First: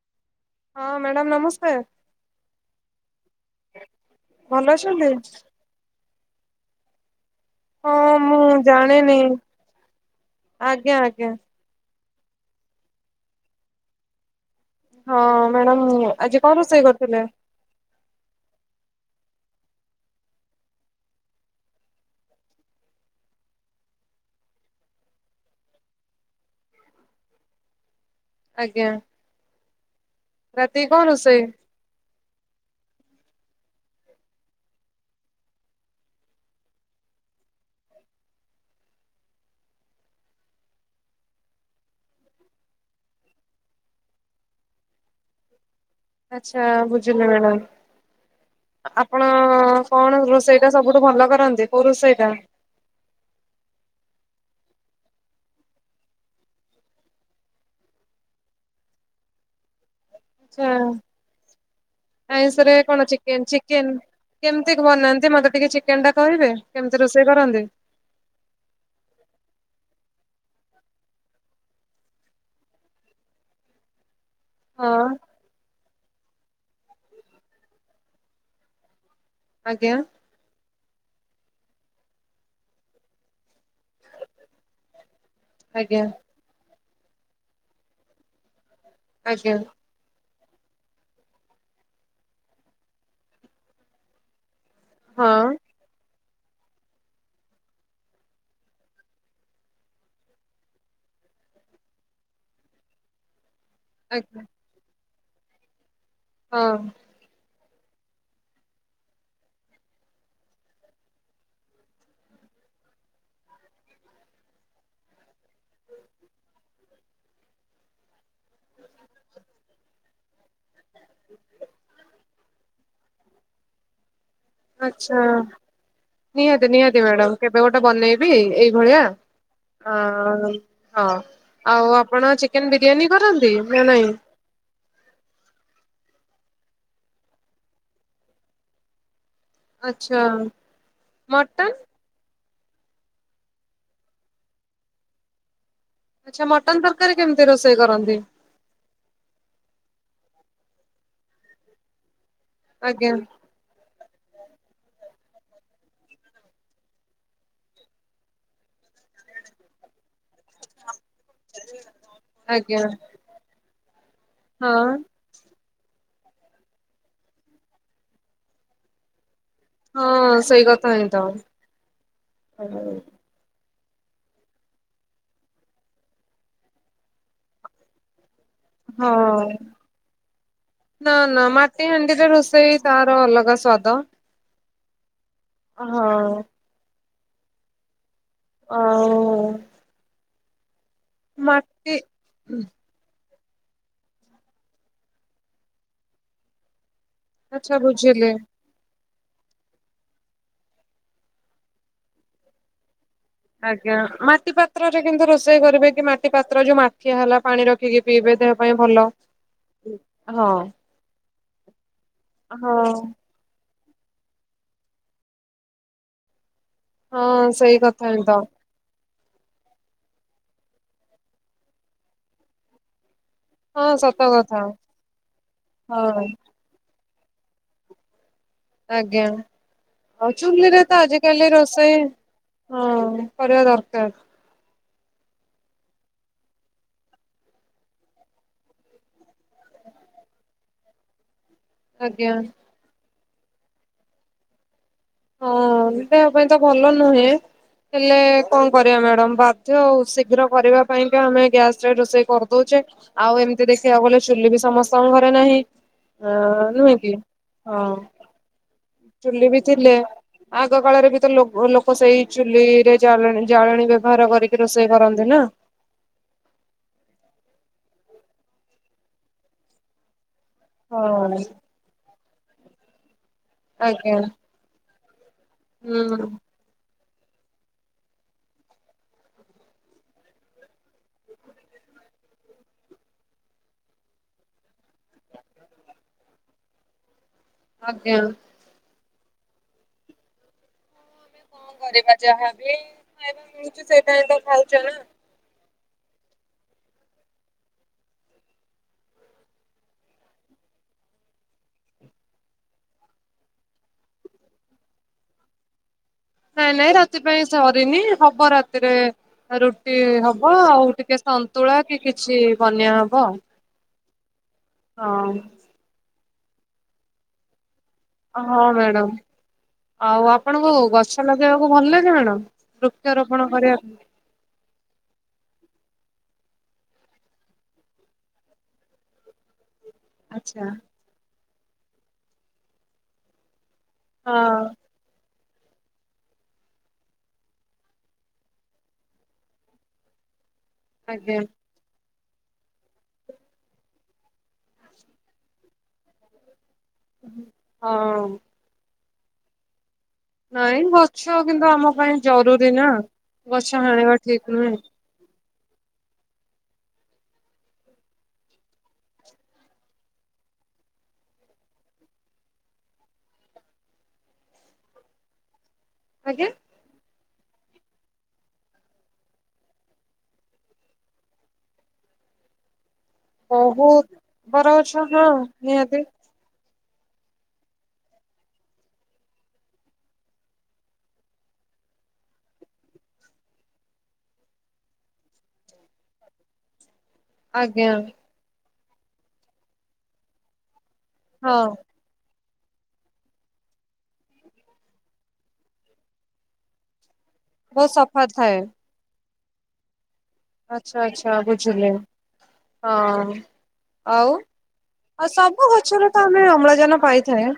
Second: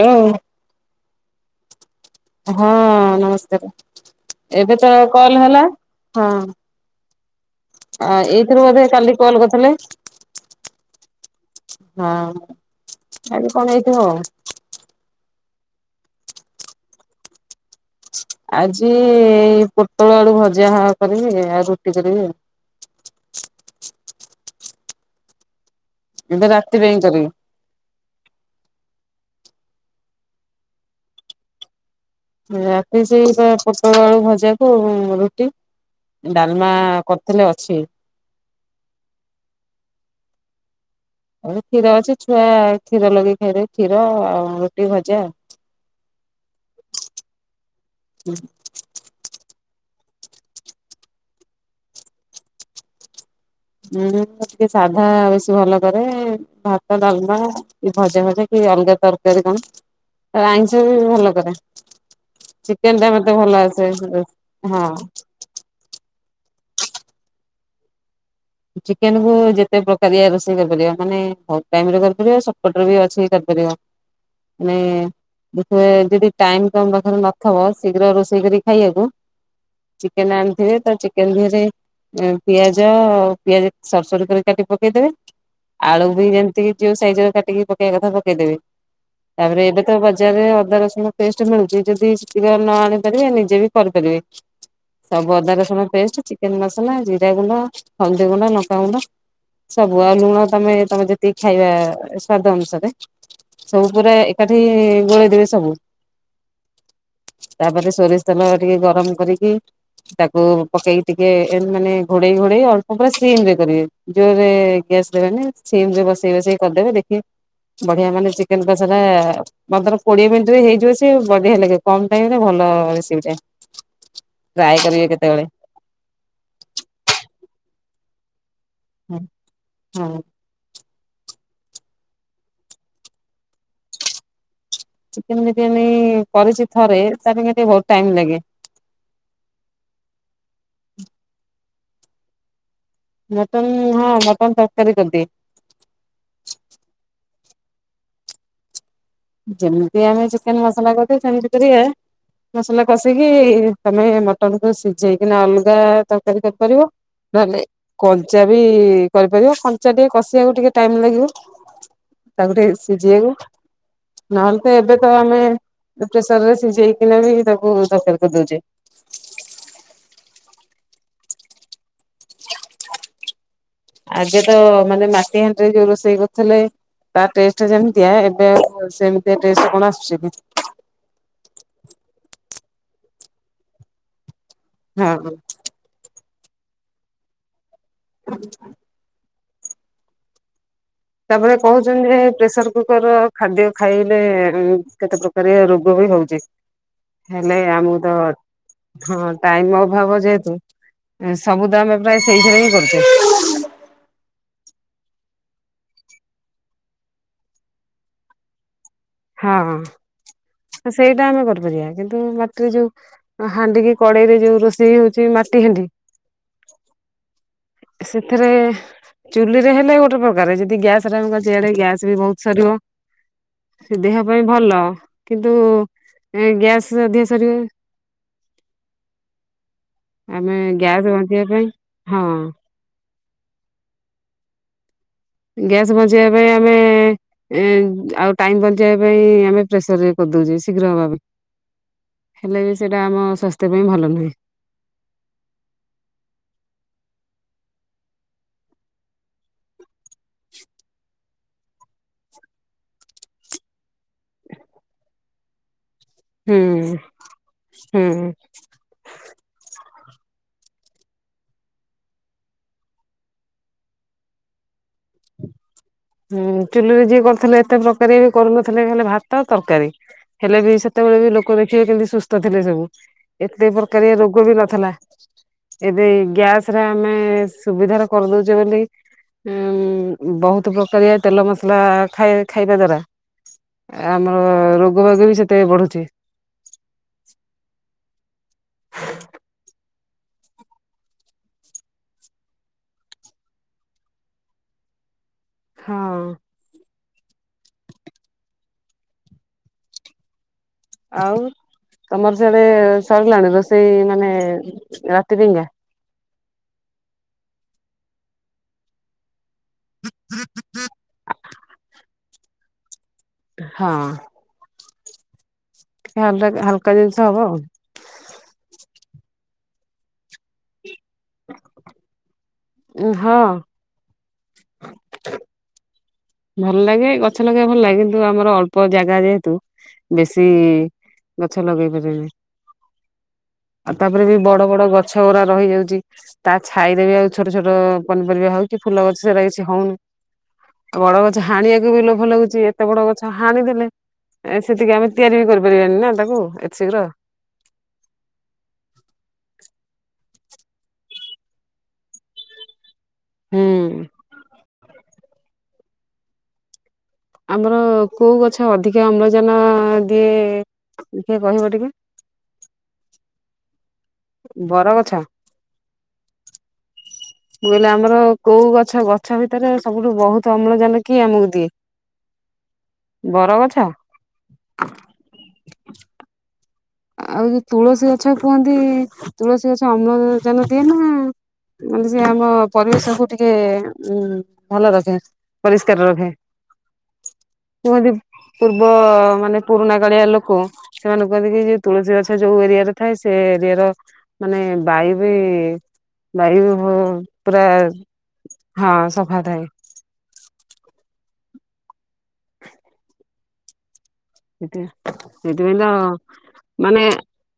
Hello ହଁ madam ନମସ୍କାର ହଁ ନମସ୍କାର। ଭଲ ଏବେ ତ ଅଛନ୍ତି? କଲ ହେଲା ହଁ। ହଁ ଆ ମୁଁ ଏଇଥିରୁ ବୋଧେ କାଲି ଜାଣିନି କଲ କରିଥିଲେ। ଆଜ୍ଞା ଆଜ୍ଞା ହଁ କାଲି କଣ ହେଇଥିବ। ହଁ ମ୍ୟାଡାମ ଆଜି କଣ ରୋଷେଇ କରୁଥିଲେ। ଆଜି ଏଇ ପୋଟଳ ଆଳୁ ଭଜା କରିବି ଆଉ ରୁଟି କରିବି। ଏବେ ରାତି ପାଇଁ କରିବି। ଆଜ୍ଞା ରାତି କଣ ରୋଷେଇ। ରାତି ସେଇ ପୋଟଳ ଆଳୁ ଭଜାକୁ ରୁଟି। ଡାଲମା କରିଥିଲି ଅଛି। ଆ କ୍ଷୀର ଅଛି ଛୁଆ କ୍ଷୀର ଲଗେଇ ଖାଇବେ କ୍ଷୀର ଆଉ ରୁଟି ଭଜା। ଆଚଛା ବୁଝିଲୁ ମ୍ୟାଡାମ ଆପଣ। ହଁ କଣ ରୋଷେଇଟା ସବୁଠୁ ଭଲ କରନ୍ତି କୋଉ ରୋଷେଇଟା। ହୁଁ ଟିକେ ସାଧା ବେଶୀ ଭଲ କରେ ଭାତ ଡାଲମା କି ଭଜା ଭଜା କି। ଅଲଗା ତରକାରୀ କଣ ଆଇଁଷ ବି ଭଲ କରେ। ଆଇଁଷ ରେ କଣ ଟା ମତେ ଚିକେନ ଭଲ ଆସେ ଚିକେନ କେମିତି ହଁ ବନାନ୍ତି‌ ମ‌ତେ ଟିକେ। କହିବେ କେମିତି ରୋଷେଇ କରନ୍ତି। ଚିକେନକୁୁ ଯେତେ ପ୍ରକାର ରୋଷେଇ କରିପାରିବା ମାନେ ହ ଟାଇରେ କରିପାରିବା ସପଟରେ ବି ଅଛି କରିପାରିବା। ହ ମାନେ ହଁ ଦେଖିବେ ଯଦି ଟାଇମ ତମ ପାଖରେ ନଥିବ ଶୀଘ୍ର ରୋଷେଇ କରି ଖାଇବାକୁ। ଆଜ୍ଞା ଚିକେନ ଆଣିଥିବେ ତ ଚିକେନ ଧିଅରେ ପିଆଜ ପିଆଜ। ସରୁ ସରୁ କରି କାଟି ପକେଇଦେବେ ଆଜ୍ଞା ଆଳୁ ବି। ଯୋଉ ସାଇଜ ର କାଟିକି ପକେଇବା କଥା ପକେଇଦେବେ ଆଜ୍ଞା ତାପରେ ଏବେ ତ ବଜ ଜାରେ ଅଦା ରସୁଣ ପେଷ୍ଟ ମିଳୁଛି ଯଦି ଶୀଘ୍ର ନ ଆଣି ପାରିବେ ନିଜେ ବି କରିପାରିବେ। ସବୁ ଅଦା ହଁ ରସୁଣ ପେଷ୍ଟ ଚିକେନ ମସଲା ଜିରା ଗୁଣ୍ଡ ହଳଦିଗୁଣ୍ଡ ଲଙ୍କାଗୁଣ୍ଡ। ସବୁ ଆଉ ଲୁଣ ତମେ ତମେ ଯେତିକି ଖାଇବା ସ୍ଵାଦ ଅନୁସାରେ। ସବୁ ପୁରା ଆଜ୍ଞା ଏକାଠି ଗୋଳେଇ ଦେବେ ସବୁ। ହଁ। ତାପରେ ସୋରିଷ ତେଲ ଟିକେ ଗରମ କରିକି। ତାକୁ ପକେଇକି ଟିକେ ଏନ୍ତି ମାନେ ଘୋଡେଇ ଘୋଡେଇ ଆଉ ପୁରା ସିମ ରେ କରିବେ ଜୋରରେ ଗ୍ୟାସ୍‌ଦେବେନି ସିମ ରେ ବସେଇ ବସେଇ କରିଦେବେ ଦେଖିବେ ବଢିଆ ମାନେ ସିକ୍ କିନ୍ତୁ ସେଟା ପନ୍ଦର କୋଡିଏ ମିନିଟ ରେ ହେଇଯିବ ସେ ବଢିଆ ଲାଗେ କମ୍ ଟାଇମ ରେ ଭଲ ଟିବ୍ ଟାଇମ। ଆଚ୍ଛା ନିହାତି ନିହାତି ମ୍ୟାଡାମ କେବେ ଗୋଟେ ବନେଇବି ଏଇ ଭଳିଆ ହଁ ଅଁ ହଁ ଆଉ ଆପଣ ଚିକେନ ବିରିୟାନୀ କରନ୍ତି ନା ନାଇଁ। ଚିକେନ ବିରିୟାନୀ କରିଛି ଥରେ ତାପାଇଁକା ଟିକେ ବହୁତ ଟାଇମ ଲାଗେ। ଆଚ୍ଛା ମଟନ? ମଟନ୍ ହଁ ମଟନ୍ ତରକାରୀ କରିଦିଏ। ଆଚ୍ଛା ମଟନ ତରକାରୀ କେମିତି ରୋଷେଇ କରନ୍ତି? ଯେମିତି ଆମେ ଚିକେନ ମସଲା କରୁଥେ ସେମିତି କରିବେ। ମସଲା ଆଜ୍ଞା କଷିକି ତମେ ମଟନକୁୁ ସିଝେଇକିନା ଅଲଗା ତରକାରୀ କରିପାରିବ। ନଲେ କଞ୍ଚା ବି କରିପାରିବ କଞ୍ଚା ଟିକ୍ କଷିବାକୁ ଟିକେ ଟାଇମ ଲାଗିବ ତାକୁ ଟିକେ ଆଜ୍ଞା ସିଝେଇବୁ ନଏଲେ ତ ହଁ ଏବେ ତ ଆମେ ପ୍ରେସର ରେ ସିଝେଇକିନା ବି ତାକୁ ତରକାରି କରି ଦେଉଚେ। ହଁ ସେଇ କଥା ହେଇ ଥାଉ। ଆଜି ତ ମାନେ ମାଟି ହାଣ୍ଡିରେ ଯୋଉ ରୋଷେଇ କରୁଥିଲେ ତା ଟେଷ୍ଟ ଯେମିତିଆ ଏବ୍ ହଁ ନା ନା ମାଟି ହାଣ୍ଡିରେ ରୋଷେଇ ତାର ଅଲଗା ସ୍ଵାଦ। ହଁ । ହଉ। ଆଉଁ । ତାପରେ ମାଟି କହୁଛନ୍ତି ଏ ପ୍ରେସର କୁକର ଖାଦ୍ୟ ଖାଇଲେ କେତେ ପ୍ରକାରିଆ ରୋଗ ବି ହଉଛି। ହେଲେ ଆଚ୍ଛା ଆମକୁ ତ ବୁଝିଲି। ହଁ ଟାଇମ ଅଭାବ ଯେହେତୁ ସବୁ ଦାମପାଇଁ ସେଇଥିରେ ହିଁ କରିଦେଉଁ। ଆଜ୍ଞା ମାଟି ପାତ୍ରରେ କିନ୍ତୁ ରୋଷେଇ କରିବେ କି ମାଟି ପାତ୍ର ଯୋଉ ମାଠିଆ ହେଲା ପାଣି ରଖିକି ପିଇବେ ଦେହ ପାଇଁ ଭଲ। ହଁ ହଁ ସେଇଟା ଆମେ କରିପାରିବା କିନ୍ତୁ ମାଟିରେ ହଁ। ଯୋଉ ହାଣ୍ଡିିକି କଡେଇରେ ଯୋଉ ରୋଷେଇ ହଉଛି ମାଟି ହାଣ୍ଡି ହଁ ସେଇ କଥା ଏନ୍ଦ। ସେଥିରେ ଚୁଲିରେ ହେଲେ ଗୋଟେ ପ୍ରକାର ଯଦି ଗ୍ୟାସ ରେ ଆମେ କରୁଛେ ଗ୍ୟାସ୍ ବି ବହୁତ ସରିବ। ହଁ ଦେହ ସତ ପାଇଁ କଥା ଭଲ କିନ୍ତୁ ହଁ ଏ ଗ୍ୟାସ୍‌ ଯଦିଓ ସରିିବେ ଆଜ୍ଞା। ଆଉ ଆମେ ଚୁଲିରେ ତ ଗ୍ୟାସ ବଞ୍ଚିବା ପାଇଁ ହଁ। ହ କରିବା ଦରକାର। ଗ୍ୟାସ୍ ବଞ୍ଚେଇବା ପାଇଁ ଆମେ ଏ ଆଉ ଟାଇମ ବଞ୍ଚେଇବା ପାଇଁ ଆମେ ପ୍ରେସର ରେ କରୁ ଦଉଛେ ଶୀଘ୍ର ହବା ପାଇଁ, ଆଜ୍ଞା। ହେଲେ ସେଟା ଆମ ସ୍ୱାସ୍ଥ୍ୟ ପାଇଁ ଭଲ ନୁହେଁ। ହଁ ଦେହ ପାଇଁ ତ ଭଲ ନୁହେଁ ହେଲେ କଣ କରିବା ମ୍ୟାଡମ ବାଧ୍ୟ ଆଉ ଶୀଘ୍ର କରିବା ପାଇଁକା ଆମେ ଗ୍ୟାସରେ ରୋଷେଇ କରିଦଉଛୁ। ଏ ଆଉ ଏମିତି ଦେଖିବାକୁ ଗଲେ ଚୁଲି ବି ସମସ୍ତଙ୍କ ଘରେ ନାହିଁ। ଅ ନୁହେଁ ହୁଁ କି ହଁ ହୁଁ ଚୁଲି ବି ଥିଲେ ଆଗ କାଳରେ ବି ତ ଲୋକ ଲୋକ ସେଇ ଚୁଲିରେ ଜାଳେଣୀ ଜାଳେଣି ବ୍ୟବହାର କରିକି ରୋଷେଇ କରନ୍ତି ନା। ହୁଁ ଚୁଲିରେ ଯିଏ କରୁଥିଲେ ଏତେ ପ୍ରକାର ବି କରୁନଥିଲେ ହେଲେ ଭାତ ଆଉ ତରକାରୀ। ହେଲେ ବି ସେତେବେଳେ ବି ହଁ ଲୋକ ଦେଖିବେ କେମିତି ସୁସ୍ଥ ଥିଲେ ସବୁ ଏତେ ପ୍ରକାରିଆ ଆଜ୍ଞା। ରୋଗ ବି ନଥିଲା। ହୁଁ ଏବେ ଗ୍ୟାସରେ ଆମେ ସୁବିଧାରେ କରିଦଉଛେ ବୋଲି ଉଁ ବହୁତ ଏତେ ପ୍ରକାରିଆ ତେଲ ମସଲା ଖାଇ ଖାଇବା ଦ୍ଵାରା ଆମର ରୋଗ ବାଗ ବି ସେତେ ବଢୁଛି। ଆଜ୍ଞା। [inaudible] କଣ କରିବା ଯାହାବି ଖାଇବା ମିଳୁଛୀ ସେଟା ଖାଇଚାଲ। ହଁ। ଆଉ ତମର ସେଆଡେ ସରିଲାଣି ରୋଷେଇ ମାନେ ରାତି ପିଇଂକା। ନାଇଁ ନାଇଁ ରାତି ପାଇଁ ସରିନି ହବ ରାତିରେ ରୁଟି ହବ ଆଉ ଟିକେ ସନ୍ତୁଳା କି କିଛି ବନ୍ୟା ହବ। ହଁ। ହଁ। ହାଲକା ହାଲକା ଜିନିଷ ହବ ଆଉ। ହଁ ମ୍ୟାଡ଼ାମ ଆଉ ଆପଣଙ୍କୁ ଗଛ ଲଗେଇବାକୁ ଭଲ ଲାଗେ ମ୍ୟାଡ଼ାମ? ହଁ ବୃକ୍ଷରୋପଣ କରିବା ପାଇଁ ଭଲ ଲାଗେ ଗଛ ଲଗେଇବା ଭଲ ଲାଗେ, କିନ୍ତୁ ଆମର ଅଳ୍ପ ଜାଗା ଯେହେତୁ ବେଶୀ ଆଚ୍ଛା ଗଛ ଲଗେଇ ପାରେନି। ଆଉ ତାପରେ ବି ହଁ ବଡ ବଡ ଗଛ ଗୁରା ରହିଯାଉଛି ତା ଛାଇରେବି ଆଉ ଛୋଟ ଛୋଟ ପନିପରିବା ହଉଛି, ଫୁଲ ଗଛ ସେରା କିଛି ହଉନି। ବଡ ଆଜ୍ଞା। ଗଛ ହାଣିବାକୁ ବି ଲ ଭଲ ଲାଗୁଛି ଏତେ ବଡ ଗଛ ହାଣି ଦେଲେ ସେତିକି ଆମେ ତିଆରି ବି କରିପାରିବାନି ନା ତାକୁ ଶୀଘ୍ର ହଁ। ନାଇଁ ଗଛ କିନ୍ତୁ ଆମ ପାଇଁ ଜରୁରୀ ନା ହୁଁ। ଗଛ ହାଣିବା ଠିକ ନୁହେଁ। ଆମର କୋଉ ଗଛ ଅଧିକା ଅମ୍ଳଜାନ ଦିଏ, ଦେଖିଆ କହିବ ଟିକେ? [inaudible] ବର କଛ। ଆଜ୍ଞା? ମୁଁ କହିଲି ଆମର କୋଉ ଗଛ, ଗଛ ଭିତରେ ସବୁଠୁ ବହୁତ ଅମ୍ଳଜାନ କିଏ ଆମକୁ ଦିଏ? [inaudible] ବରଗଛ ବହୁତ ବରଗଛ ହଁ ନିହାତି। ଆଉ ଯଉ ତୁଳସୀ ଗଛ କୁହନ୍ତି, ତୁଳସୀ ଗଛ ଅମ୍ଳଜାନ ଦିଏ ନା ମାନେ ସେ ଆମ ପରିବେଶ କୁ ଟିକେ ଉ ଭଲ ରଖେ। ପରିସ୍କାର ରଖେ। ଆଜ୍ଞା। କୁହନ୍ତି ପୂର୍ବ ମାନେ ପୁରୁଣା କାଳିଆ ଲୋକ ସେମାନଙ୍କୁ ହଁ। ଯିକି ତୁଳସୀ ଗଛ ଯୋଉ ଏରିଆରେ ଥାଏ ସେ ଏରିଆର ମାନେ ବାୟୁ ବି ବାୟୁ ଉ ପୁରା ବହୁତ ସଫା ଥାଏ ହଁ ସଫା ଥାଏ। ଆଚ୍ଛା ଆଚ୍ଛା ବୁଝିଲି ହଁ। ଆଉ ସେଥି ଆଉ ସବୁ ଗଛରେ ତ ଆମେ ମାନେ ଅମ୍ଳଜାନ ପାଇଥାଏ।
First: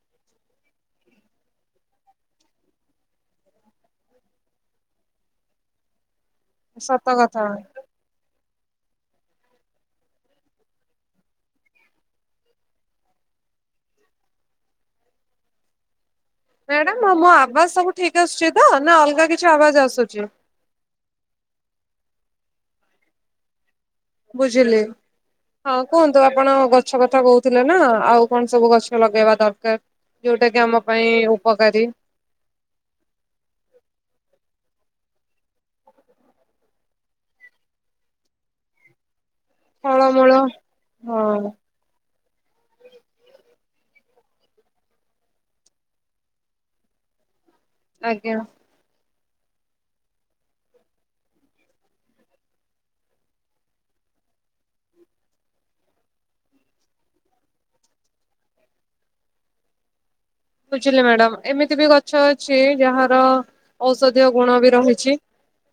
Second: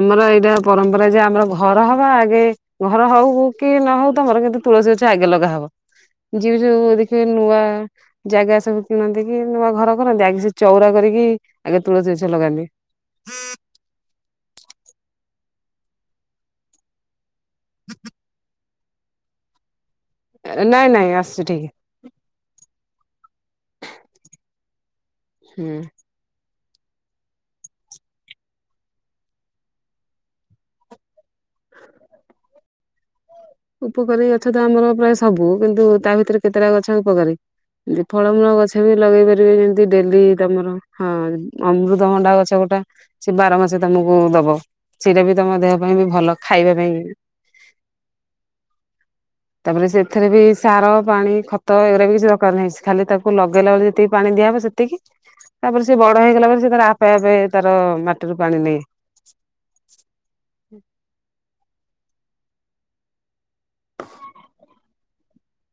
ଆମର ଏଇଟା ପରମ୍ପରା, ଯେ ଆମର ଘର ହବା ଆଗେ ଘର ହଉ କି ନ ହଉ ତମର କିନ୍ତୁ ତୁଳସୀ ଗଛ ଆଗେ ଲଗାହବ ଯିଏ ଜଉ ସତ ଦେଖିବ କଥା। ନୂଆ ଜାଗା ସବୁ କିଣନ୍ତି, କି ନୂଆ ଘର କରନ୍ତି ଆଗେ ସେ ଚଉରା କରିକି ଆଗ ତୁଳସୀ ଗଛ ଲଗାନ୍ତି। ମ୍ୟାଡାମ ମୋ ଆବାଜ ସବୁ ଠିକ ଆସୁଛି ତ ନା ଅଲଗା କିଛି ଆବାଜ ଆସୁଛି? ନାଇଁ ନାଇଁ ଆସଛି ଟିକେ ବୁଝିଲି ହଁ ହୁଁ। କୁହନ୍ତୁ ଆପଣ ଗଛ ଗଛ କଥା କହୁଥିଲେ ନା ଆଉ କଣ ସବୁ ଗଛ ଲଗେଇବା ଦରକାର। ଯୋଉଟା କି ଆମ ପାଇଁ ଉପକାରୀ। ହ ଉପକାରୀ ଗଛ ତ ଆମର ପ୍ରାୟ ସବୁ କିନ୍ତୁ ତା ଭିତରେ କେତେଟା ଗଛ ଉପକାରୀ। ଏତି ଫଳମୂଳ ଗଛ ବି ଲଗେଇ ପାରିବେ ଯେମତି ଡେଲି ଫଳମୂଳ ତମର ହଁ ଅମୃତ। ଅମୃତଭଣ୍ଡା ଗଛ ଗୋଟେ ସେ ବାର ମାସ ତମକୁ ଦବ ସେଇଟା ବି ତମ ଦେହ ପାଇଁ ବି ଭଲ ଖାଇବା ପାଇଁ ବି ଆଜ୍ଞା। ହ [inaudible] ତାପରେ ସେଥିରେ ବି ସାର, ପାଣି, ଖତ ଏଗୁରା ବି କିଛି ଦରକାର ନାହିଁ। ଖାଲି ତାକୁ ଲଗେଇଲା ବେଳେ ଯେତିକି ପାଣି ଦିଆହବ। ସେତିକି ତାପରେ ସେ ବଡ ହେଇଗଲା ପରେ ସେ ତାର ଆପେ ଆପେ ତାର ମାଟିରୁ ପାଣି ନିଏ। [inaudible] ବୁଝିଲି ମ୍ୟାଡାମ ଏମିତି ବି ଗଛ ଅଛି ଯାହାର ଔଷଧୀୟ ଗୁଣ ବି ରହିଛି।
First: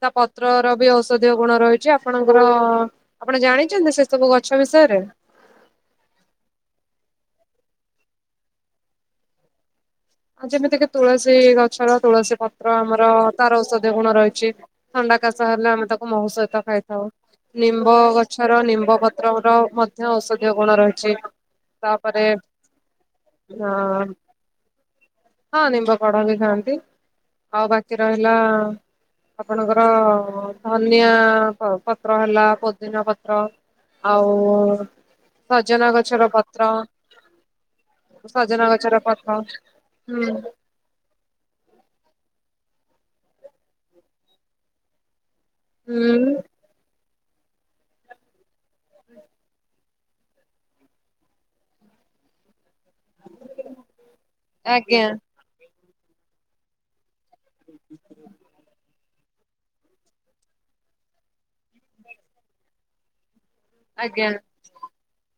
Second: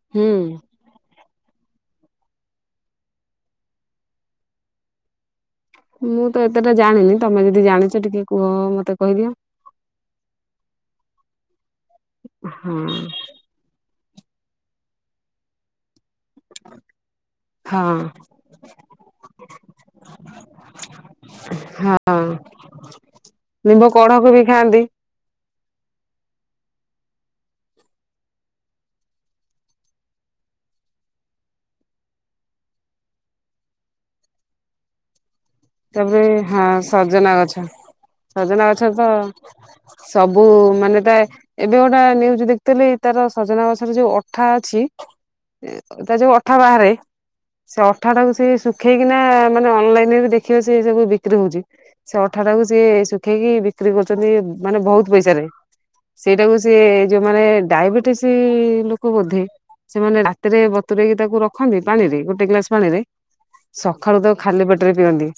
ତା ହୁଁ। ପତ୍ର ର ବି ଓ ଔଷଧୀୟ ଗୁଣ ରହିଛି ଆପଣଙ୍କର, ଆପଣ ଜାଣିଛନ୍ତି ସେ ସବୁ ଗଛ ବିଷୟରେ? ମୁଁ ତ ଏତେଟା ଜାଣିନି ତମେ ଯଦି ଜାଣିଛ ଟିକେ କୁହ ମତେ କହିଦିଅ। ଆ ଯେମିତିକି ତୁଳସୀ ଗଛର ତୁଳସୀ ପତ୍ର ହଁ ଆମର ତାର ଔଷଧୀୟ ଗୁଣ ରହି ହିଛି, ଥଣ୍ଡା କାଶ ହେଲେ ଆମେ ତାକୁ ମହୁ ସହିତ ଖାଇଥାଉ। ନିମ୍ବ ହଁ ଗଛର ନିମ୍ବ ପତ୍ର ର ମଧ୍ୟ ଔଷଧୀୟ ଗୁଣ ରହିଛି। ହଁ ତାପରେ ଅ ନିମ୍ବ କଢକୁ ବି ଖାଆନ୍ତି। ହଁ ନିମ୍ବ କଢ଼ ବି ଖାଆନ୍ତି। ଆଉ ବାକି ରହିଲା ଆପଣଙ୍କର-ଅ-ଅ-ଅ ଧନିଆ ପତ୍ର ହେଲା, ପୋଦିନା ପତ୍ର ଆଉ-ଉ-ଉ ତାପରେ ହଁ ସଜନା ଗଛ, ସଜନା ଗଛ ଗଛର ତ ପତ୍ର ହୁଁ ସବୁ ମାନେ ତା ଏବେ ଗୋଟେ [unintelligible] ଦେଖିଥିଲି ତାର ସଜନା ଗଛରେ ଯୋଉ ଅଠା ଅଛି, ତା ଯୋଉ ହୁଁ ଅଠା ବାହାରେ ସେ ଅଠା ଟାକୁ ସେ ଶୁଖେଇକିନା ମାନେ ଅନଲାଇନ ରେ ବି ଦେଖ ଦେଖିବ ସେ ସବୁ ବିକ୍ରି ହଉଛି ସେ ଅଠାଟାକୁ ସି ଶୁଖେଇକି ବିକ୍ରି କରୁଛନ୍ତି ମାନେ ଆଜ୍ଞା ବହୁତ ପଇସାରେ ସେଇଟାକୁ ସିଏ-ଏ-ଏ ଯେଉଁମାନେ ଡାଇବେଟିସ୍ ଲୋ ବୋଧେ ସେମାନେ ରାତିରେ ବତୁରଇକି ତାକୁ ରଖନ୍ତି ପାଣିରେ ଗୋଟେ ଗ୍ଲାସ ପାଣିରେ ସକାଳୁ ଆଜ୍ଞା ତ ଖାଲି ପେଟରେ ପିଅନ୍ତି।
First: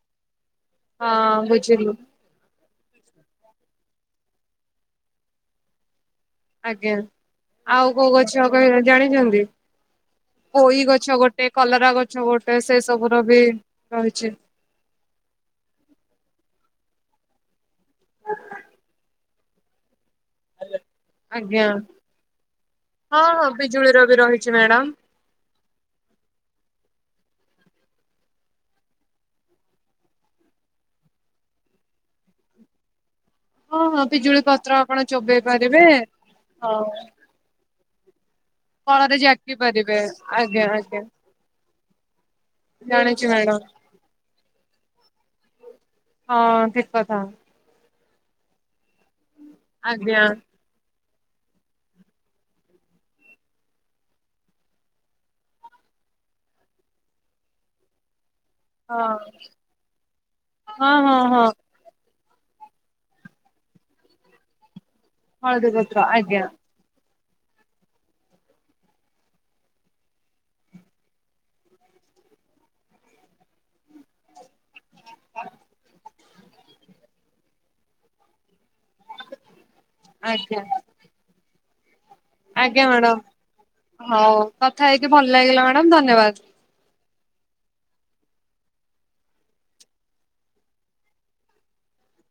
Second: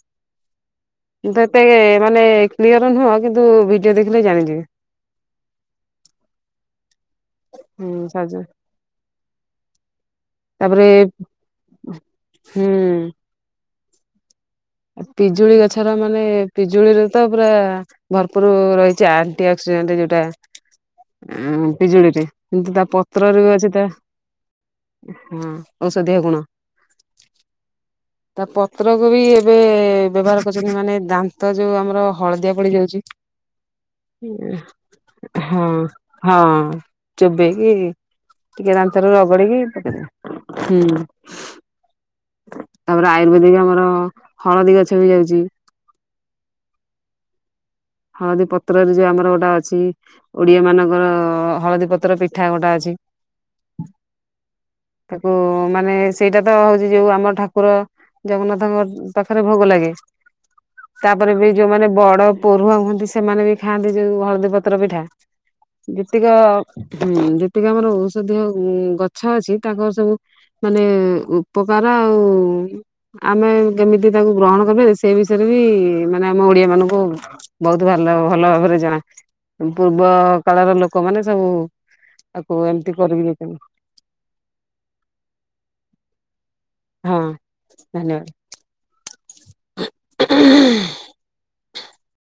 ହଁ [unintelligible] ବୁଝିଲୁ ମାନେ ନିଅର ନୁହଁ କିନ୍ତୁ ଭିଡିଓ ଦେଖିଲେ ଜାଣିଯିବେ। ଆଜ୍ଞା, ଆଉ ହୁଁ କୋଉ ସଜ ଗଛ କହ ଜାଣିଛନ୍ତି? ପୋଇ ତାପରେ ଗଛ ଗୋଟେ, କଲରା ଗଛ ଗୋଟେ ହୁଁ ସେ ସବୁର ବି ରହିଛି। ପିଜୁଳି ଗଛର ମାନେ ପିଜୁଳିରେ ତ ପୁରା ଭରପୁର ରହିଛି ଆ ଟି ଆକ୍ସିଡଟ ଯ ଟା ଆଜ୍ଞା ଉମ୍-ମ୍-ମ୍ ପିଜୁଳିରେ କିନ୍ତୁ ତା ହଁ ପତ୍ରରେ ହଁ ବି ଅଛି ତା ପିଜୁଳିର ବି ରହିଛି ମ୍ୟାଡାମ ହଁ ଔଷଧୀୟ ଗୁଣ ତା ପତ୍ରକୁ ବି ଏବେ ବ୍ୟବହାର କରୁଛନ୍ତି ମାନେ ଦାନ୍ତ ଯୋଉ ଆମର ହଳଦିଆ ପଡି ଯାଉଛି। ହଁ ହଁ ପିଜୁଳି ପତ୍ର ଆପଣ ଚୋବେଇ ପାରିବେ ହଁ ହଁ ହଉ ଚୋବେଇ କି ଟିକେ ଦାନ୍ତରେ ଫଳରେ ଜାକି ରଗଡିକି ପାରିବେ [unintelligible] ଆଜ୍ଞା ଆଜ୍ଞା ହୁଁ ତାପରେ ଜାଣିଛି ମ୍ୟାଡାମ ଆୟୁର୍ବେଦିକ ଆମର ହଳଦୀ ଗଛ ବି ଯାଉଛି। ହଁ ଠିକ କଥା ହଳଦୀ ପତ୍ରରେ ଯୋଉ ଆମର ଗୋଟେ ଅଛି ଆଜ୍ଞା ଓଡିଆ ମାନଙ୍କର ଅ-ଅ ହଳଦୀ ପତ୍ର ପିଠା ଗୋଟା ଅଛି। ତାକୁ-ଉ-ଉ ମାନେ ସେଇଟା ତ ହଉଛି ଯୋଉ ଆମର ଠାକୁର ଜଗନ୍ନାଥଙ୍କ ହଁ ପାଖରେ ଭୋଗ ଲାଗେ ହଁ ହଁ ତାପରେ ହଁ ବି ଯୋଉମାନେ ବଡ ପୋରହା କୁହନ୍ତି ସେମାନେ ବି ଖାଆନ୍ତି ଯୋଉ ହଳଦୀ ପତ୍ର ପିଠା ହଳଦୀ ପତ୍ର ଆଜ୍ଞା ଯେତିକ-ଅ-ଅ ହୁଁ ଯେତିକି ଆମର ଔଷଧୀୟ ଅ-ଅ ଗଛ ଅଛି ତାଙ୍କର ସବୁ ମାନେ-ଏ-ଏ ଉପକାର ଆଉ-ଉ-ଉ ଆମେ କେମିତି ତାକୁ ଗ୍ରହଣ କରିପାରିବା ସେ ବିଷୟରେ ବି ମାନେ ଆମ ଓଡିଆ ମାନଙ୍କୁ କୁ ବହୁତ ଭଲ ଭଲ ଭାବରେ ଜଣା। ପୂର୍ବ ଆଜ୍ଞା କାଳର ଲୋକମାନେ ସବୁ ତାକୁ ଆଜ୍ଞା ଏମିତି ମ୍ୟାଡାମ, କରିକି ଯାଇଛନ୍ତି ହଉ କଥା ହେଇକି ଭଲ ଲାଗିଲା ମ୍ୟାଡମ୍ ଧନ୍ୟବାଦ। ହଁ ଧନ୍ୟବାଦ। [unintelligible]